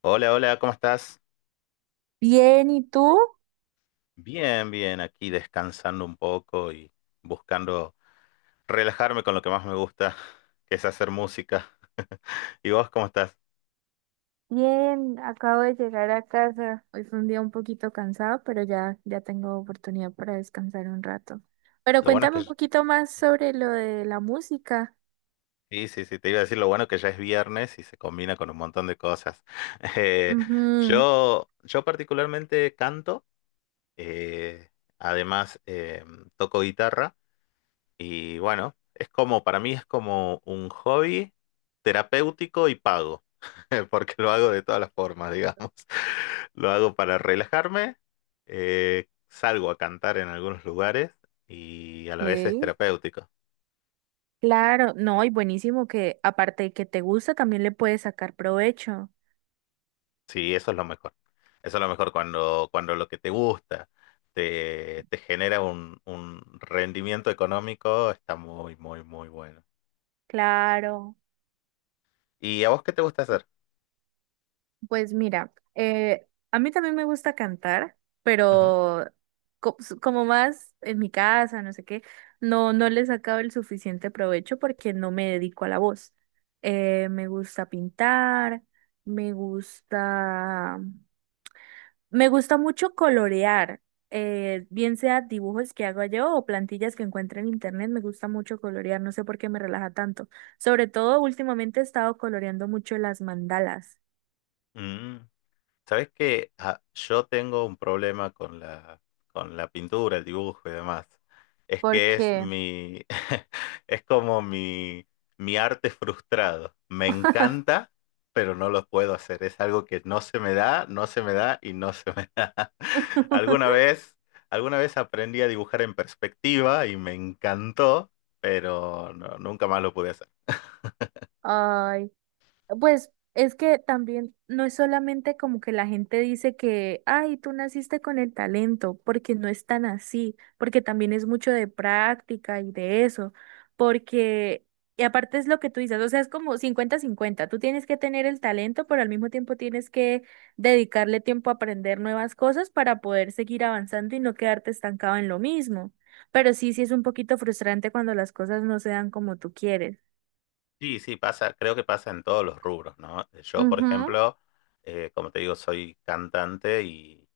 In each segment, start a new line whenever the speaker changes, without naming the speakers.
Hola, hola, ¿cómo estás?
Bien, ¿y tú?
Bien, bien, aquí descansando un poco y buscando relajarme con lo que más me gusta, que es hacer música. ¿Y vos cómo estás?
Bien, acabo de llegar a casa. Hoy fue un día un poquito cansado, pero ya tengo oportunidad para descansar un rato. Pero
Lo bueno es
cuéntame un
que,
poquito más sobre lo de la música.
sí, sí, sí, te iba a decir lo bueno que ya es viernes y se combina con un montón de cosas. Eh,
Ujú.
yo particularmente canto, eh, además toco guitarra. Y bueno, es como, para mí es como un hobby terapéutico y pago, porque lo hago de todas las formas, digamos. Lo hago para relajarme, salgo a cantar en algunos lugares y a la vez es
Ok.
terapéutico.
Claro, no, y buenísimo que aparte de que te gusta, también le puedes sacar provecho.
Sí, eso es lo mejor. Eso es lo mejor cuando, cuando lo que te gusta te, te genera un rendimiento económico, está muy, muy, muy bueno.
Claro.
¿Y a vos qué te gusta hacer?
Pues mira, a mí también me gusta cantar,
Ujú.
pero como más en mi casa, no sé qué, no, no le he sacado el suficiente provecho porque no me dedico a la voz. Me gusta pintar, me gusta, me gusta mucho colorear, bien sea dibujos que hago yo o plantillas que encuentro en internet, me gusta mucho colorear, no sé por qué me relaja tanto. Sobre todo últimamente he estado coloreando mucho las mandalas.
Mm. Sabes que yo tengo un problema con la pintura, el dibujo y demás. Es que es
Porque
mi, es como mi arte frustrado. Me encanta, pero no lo puedo hacer. Es algo que no se me da, no se me da y no se me da. Alguna vez, alguna vez aprendí a dibujar en perspectiva y me encantó, pero nunca más lo pude hacer.
Ay, pues es que también no es solamente como que la gente dice que, ay, tú naciste con el talento, porque no es tan así, porque también es mucho de práctica y de eso, porque, y aparte es lo que tú dices, o sea, es como cincuenta-cincuenta, tú tienes que tener el talento, pero al mismo tiempo tienes que dedicarle tiempo a aprender nuevas cosas para poder seguir avanzando y no quedarte estancado en lo mismo. Pero sí, sí es un poquito frustrante cuando las cosas no se dan como tú quieres.
Sí, sí, pasa, creo que pasa en todos los rubros, ¿no? Yo, por
Ujú,
ejemplo, como te digo, soy cantante y,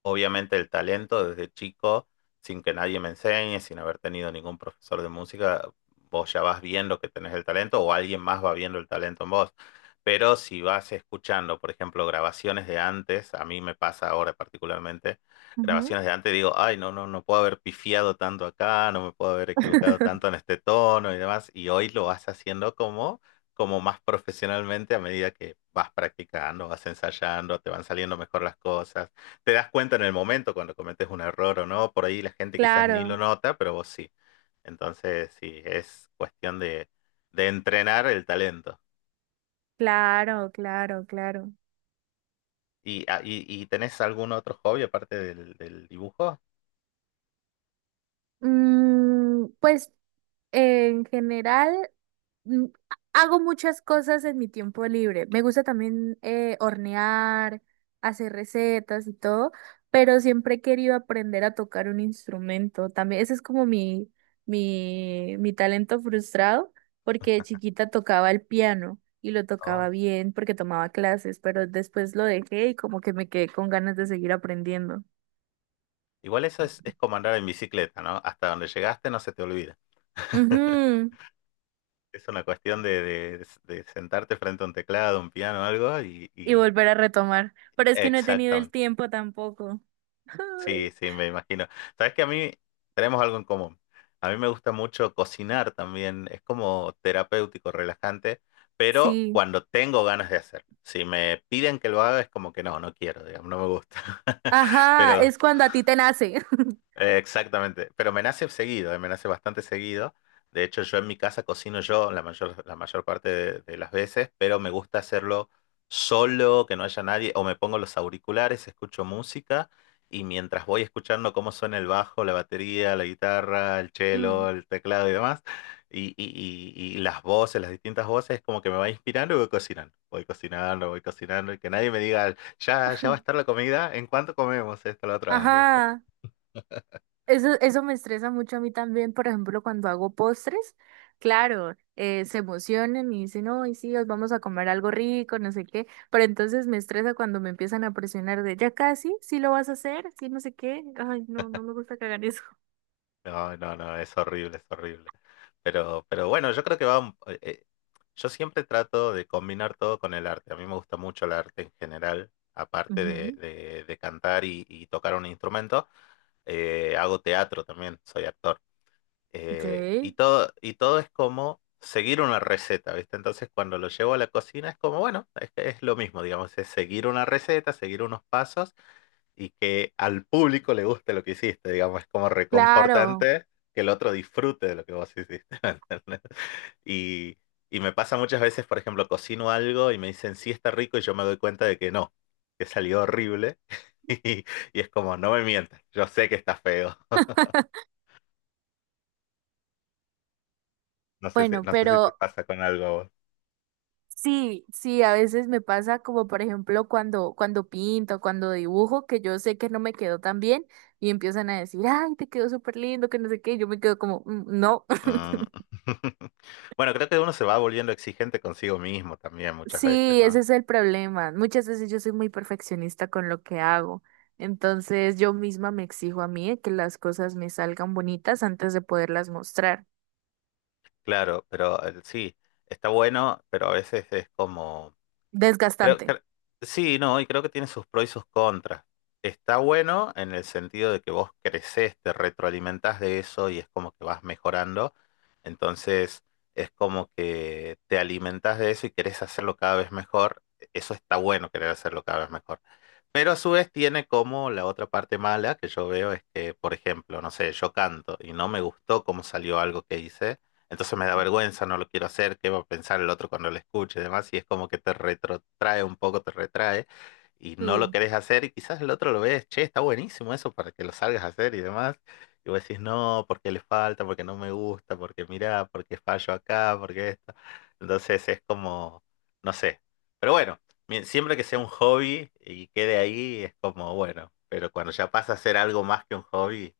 obviamente el talento desde chico, sin que nadie me enseñe, sin haber tenido ningún profesor de música, vos ya vas viendo que tenés el talento o alguien más va viendo el talento en vos. Pero si vas escuchando, por ejemplo, grabaciones de antes, a mí me pasa ahora particularmente,
ujú.
grabaciones de antes, digo, ay, no, no, no puedo haber pifiado tanto acá, no me puedo haber equivocado tanto en este tono y demás, y hoy lo vas haciendo como, como más profesionalmente a medida que vas practicando, vas ensayando, te van saliendo mejor las cosas, te das cuenta en el momento cuando cometes un error o no, por ahí la gente quizás ni lo
Claro,
nota, pero vos sí. Entonces, sí, es cuestión de entrenar el talento.
claro, claro, claro.
¿Y, y tenés algún otro hobby aparte del, del dibujo?
Pues en general mm, hago muchas cosas en mi tiempo libre. Me gusta también hornear, hacer recetas y todo, pero siempre he querido aprender a tocar un instrumento. También ese es como mi, talento frustrado, porque de chiquita tocaba el piano y lo tocaba
No.
bien porque tomaba clases, pero después lo dejé y como que me quedé con ganas de seguir aprendiendo.
Igual eso es como andar en bicicleta, ¿no? Hasta donde llegaste no se te olvida.
Ujú.
Es una cuestión de, de sentarte frente a un teclado, un piano, algo y
Y volver a retomar. Pero es que no he tenido el
exactamente.
tiempo tampoco.
Sí,
Ay.
sí, me imagino. Sabes que a mí tenemos algo en común. A mí me gusta mucho cocinar también. Es como terapéutico, relajante, pero
Sí.
cuando tengo ganas de hacerlo. Si me piden que lo haga, es como que no, no quiero, digamos, no me gusta.
Ajá,
Pero
es cuando a ti te nace.
exactamente, pero me nace seguido, me nace bastante seguido. De hecho, yo en mi casa cocino yo la mayor parte de las veces, pero me gusta hacerlo solo, que no haya nadie, o me pongo los auriculares, escucho música y mientras voy escuchando cómo suena el bajo, la batería, la guitarra, el cello,
Mm.
el teclado y demás, y las voces, las distintas voces, como que me va inspirando y voy cocinando, voy cocinando, voy cocinando, y que nadie me diga, ya, ya va a estar la comida, ¿en cuánto comemos esto, lo otro? Ay,
Ajá, eso me estresa mucho a mí también, por ejemplo, cuando hago postres, claro, se emocionan y dicen, no, y sí, os vamos a comer algo rico, no sé qué, pero entonces me estresa cuando me empiezan a presionar de, ya casi, sí lo vas a hacer, sí, no sé qué, ay, no, no me gusta que hagan eso.
no, no, no, es horrible, es horrible. Pero bueno, yo creo que va. Yo siempre trato de combinar todo con el arte. A mí me gusta mucho el arte en general. Aparte de,
Ujú.
de cantar y tocar un instrumento, hago teatro también, soy actor.
Ok,
Y todo, y todo es como seguir una receta, ¿viste? Entonces, cuando lo llevo a la cocina es como, bueno, es lo mismo, digamos, es seguir una receta, seguir unos pasos y que al público le guste lo que hiciste, digamos, es como
claro,
reconfortante que el otro disfrute de lo que vos hiciste, ¿me entendés? Y, y me pasa muchas veces, por ejemplo, cocino algo y me dicen, sí está rico, y yo me doy cuenta de que no, que salió horrible, y, y es como, no me mientas, yo sé que está feo, no sé si,
bueno,
no sé si te
pero
pasa con algo a vos.
sí, sí, a veces me pasa como por ejemplo cuando pinto, cuando dibujo, que yo sé que no me quedó tan bien y empiezan a decir, ay, te quedó súper lindo, que no sé qué, y yo me quedo como, "Mm, no."
Mm. Bueno, creo que uno se va volviendo exigente consigo mismo también muchas veces,
Sí, ese
¿no?
es el problema. Muchas veces yo soy muy perfeccionista con lo que hago, entonces yo misma me exijo a mí que las cosas me salgan bonitas antes de poderlas mostrar.
Claro, pero sí, está bueno, pero a veces es como... Creo,
Desgastante.
cre- sí, no, y creo que tiene sus pros y sus contras. Está bueno en el sentido de que vos creces, te retroalimentás de eso y es como que vas mejorando. Entonces es como que te alimentás de eso y querés hacerlo cada vez mejor. Eso está bueno, querer hacerlo cada vez mejor. Pero a su vez tiene como la otra parte mala que yo veo es que, por ejemplo, no sé, yo canto y no me gustó cómo salió algo que hice, entonces me da vergüenza, no lo quiero hacer, qué va a pensar el otro cuando lo escuche y demás, y es como que te retrotrae un poco, te retrae y no lo
Sí,
querés hacer y quizás el otro lo ves, che, está buenísimo eso para que lo salgas a hacer y demás, y vos decís, no, porque le falta, porque no me gusta, porque mirá, porque fallo acá, porque esto, entonces es como, no sé, pero bueno. Siempre que sea un hobby y quede ahí, es como bueno, pero cuando ya pasa a ser algo más que un hobby,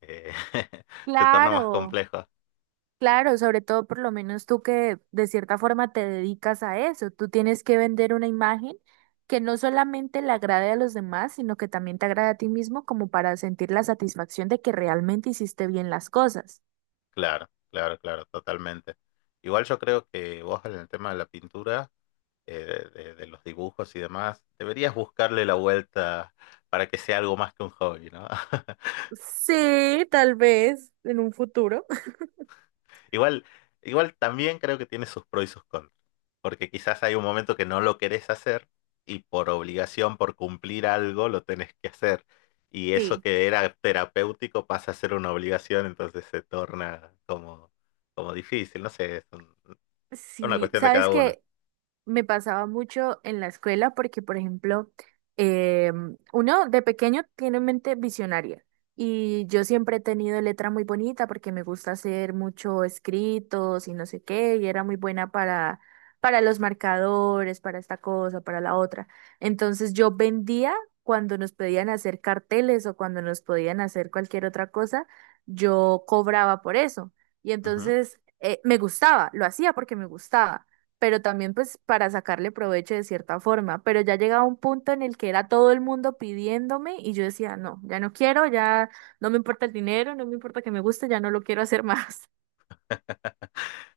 eh, se torna más
claro.
complejo.
Claro, sobre todo por lo menos tú que de cierta forma te dedicas a eso, tú tienes que vender una imagen que no solamente le agrade a los demás, sino que también te agrade a ti mismo como para sentir la satisfacción de que realmente hiciste bien las cosas.
Claro, claro, claro, totalmente. Igual yo creo que vos en el tema de la pintura, de los dibujos y demás, deberías buscarle la vuelta para que sea algo más que un hobby, ¿no?
Sí, tal vez en un futuro.
Igual, igual también creo que tiene sus pros y sus contras, porque quizás hay un momento que no lo querés hacer y por obligación, por cumplir algo, lo tenés que hacer. Y eso
Sí,
que era terapéutico pasa a ser una obligación, entonces se torna como, como difícil, no sé, una
sí,
cuestión de
sabes
cada uno.
que me pasaba mucho en la escuela porque, por ejemplo, uno de pequeño tiene mente visionaria y yo siempre he tenido letra muy bonita porque me gusta hacer mucho escritos y no sé qué, y era muy buena para, los marcadores, para esta cosa, para la otra. Entonces yo vendía cuando nos pedían hacer carteles o cuando nos podían hacer cualquier otra cosa, yo cobraba por eso. Y
Ujú.
entonces me gustaba, lo hacía porque me gustaba pero también pues para sacarle provecho de cierta forma. Pero ya llegaba un punto en el que era todo el mundo pidiéndome y yo decía, no, ya no quiero, ya no me importa el dinero, no me importa que me guste, ya no lo quiero hacer más.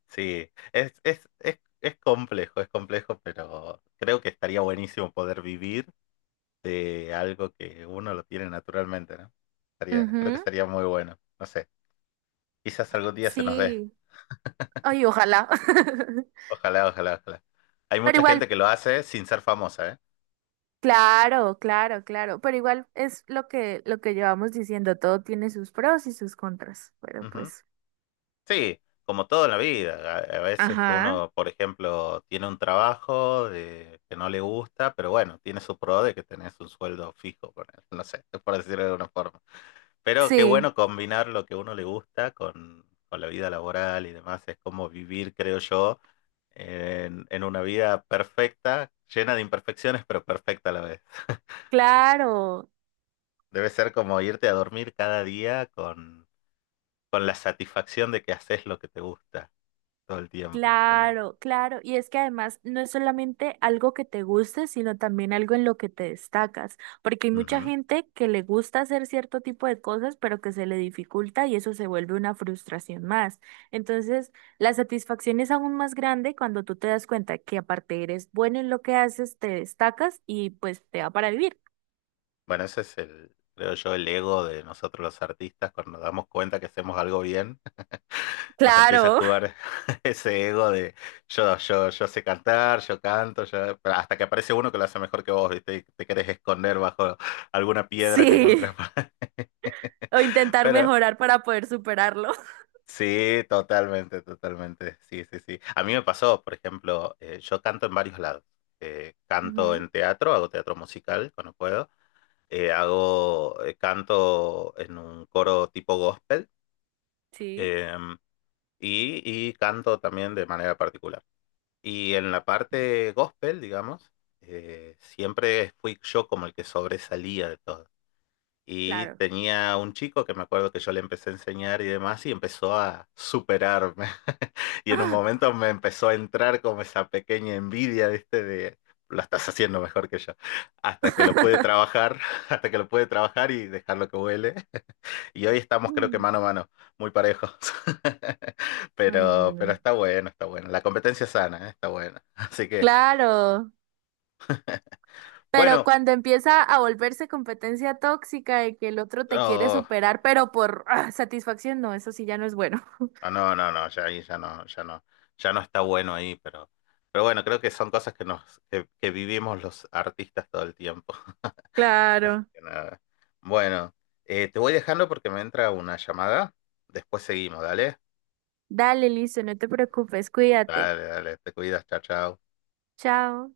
Sí, es complejo, pero creo que estaría buenísimo poder vivir de algo que uno lo tiene naturalmente, ¿no? Creo que
Ujú.
sería muy bueno. No sé. Quizás algún día se nos dé.
Sí, ay, ojalá.
Ojalá, ojalá, ojalá. Hay
Pero
mucha gente
igual,
que lo hace sin ser famosa, ¿eh?
claro, claro, claro, pero igual es lo que llevamos diciendo, todo tiene sus pros y sus contras, pero
Ujú.
pues,
Sí, como todo en la vida. A veces
ajá,
uno, por ejemplo, tiene un trabajo que no le gusta, pero bueno, tiene su pro de que tenés un sueldo fijo, por, no sé, por decirlo de alguna forma. Pero qué
sí,
bueno combinar lo que uno le gusta con la vida laboral y demás. Es como vivir, creo yo, en una vida perfecta, llena de imperfecciones, pero perfecta a la vez.
claro.
Debe ser como irte a dormir cada día con la satisfacción de que haces lo que te gusta todo el tiempo. Es como,
Claro, claro. Y es que además no es solamente algo que te guste, sino también algo en lo que te destacas, porque hay mucha
ujú.
gente que le gusta hacer cierto tipo de cosas, pero que se le dificulta y eso se vuelve una frustración más. Entonces, la satisfacción es aún más grande cuando tú te das cuenta que aparte eres bueno en lo que haces, te destacas y pues te da para vivir.
Bueno, ese es el, creo yo, el ego de nosotros los artistas. Cuando nos damos cuenta que hacemos algo bien, nos empieza a
Claro,
jugar ese ego de yo, yo, yo sé cantar, yo canto, yo, pero hasta que aparece uno que lo hace mejor que vos, ¿viste? Y te querés esconder bajo alguna piedra que
sí.
encontrás.
O intentar
Pero
mejorar para poder superarlo.
sí, totalmente, totalmente. Sí, sí, sí. A mí me pasó, por ejemplo, yo canto en varios lados. Canto
Ujú.
en teatro, hago teatro musical cuando puedo. Canto en un coro tipo gospel
Sí,
em, y canto también de manera particular. Y en la parte gospel, digamos, siempre fui yo como el que sobresalía de todo y
claro.
tenía un chico que me acuerdo que yo le empecé a enseñar y demás y empezó a superarme. Y en un
Ah.
momento me empezó a entrar como esa pequeña envidia, ¿viste? De lo estás haciendo mejor que yo. Hasta que lo pude trabajar, hasta que lo pude trabajar y dejarlo que huele. Y hoy estamos creo que
Mm.
mano a mano, muy parejos.
Ay,
Pero
no.
está bueno, está bueno. La competencia sana, ¿eh? Está buena. Así que,
Claro, pero
bueno.
cuando empieza a volverse competencia tóxica de que el otro te quiere
oh,
superar, pero por satisfacción, no, eso sí ya no es bueno.
Ah, no, no, no, ya ahí ya no, ya no, ya no está bueno ahí, pero bueno, creo que son cosas que nos, que vivimos los artistas todo el tiempo. Así
Claro.
que nada. Bueno, te voy dejando porque me entra una llamada. Después seguimos, dale.
Dale, listo, no te preocupes, cuídate.
Dale, dale, te cuidas, chao, chao.
Chao.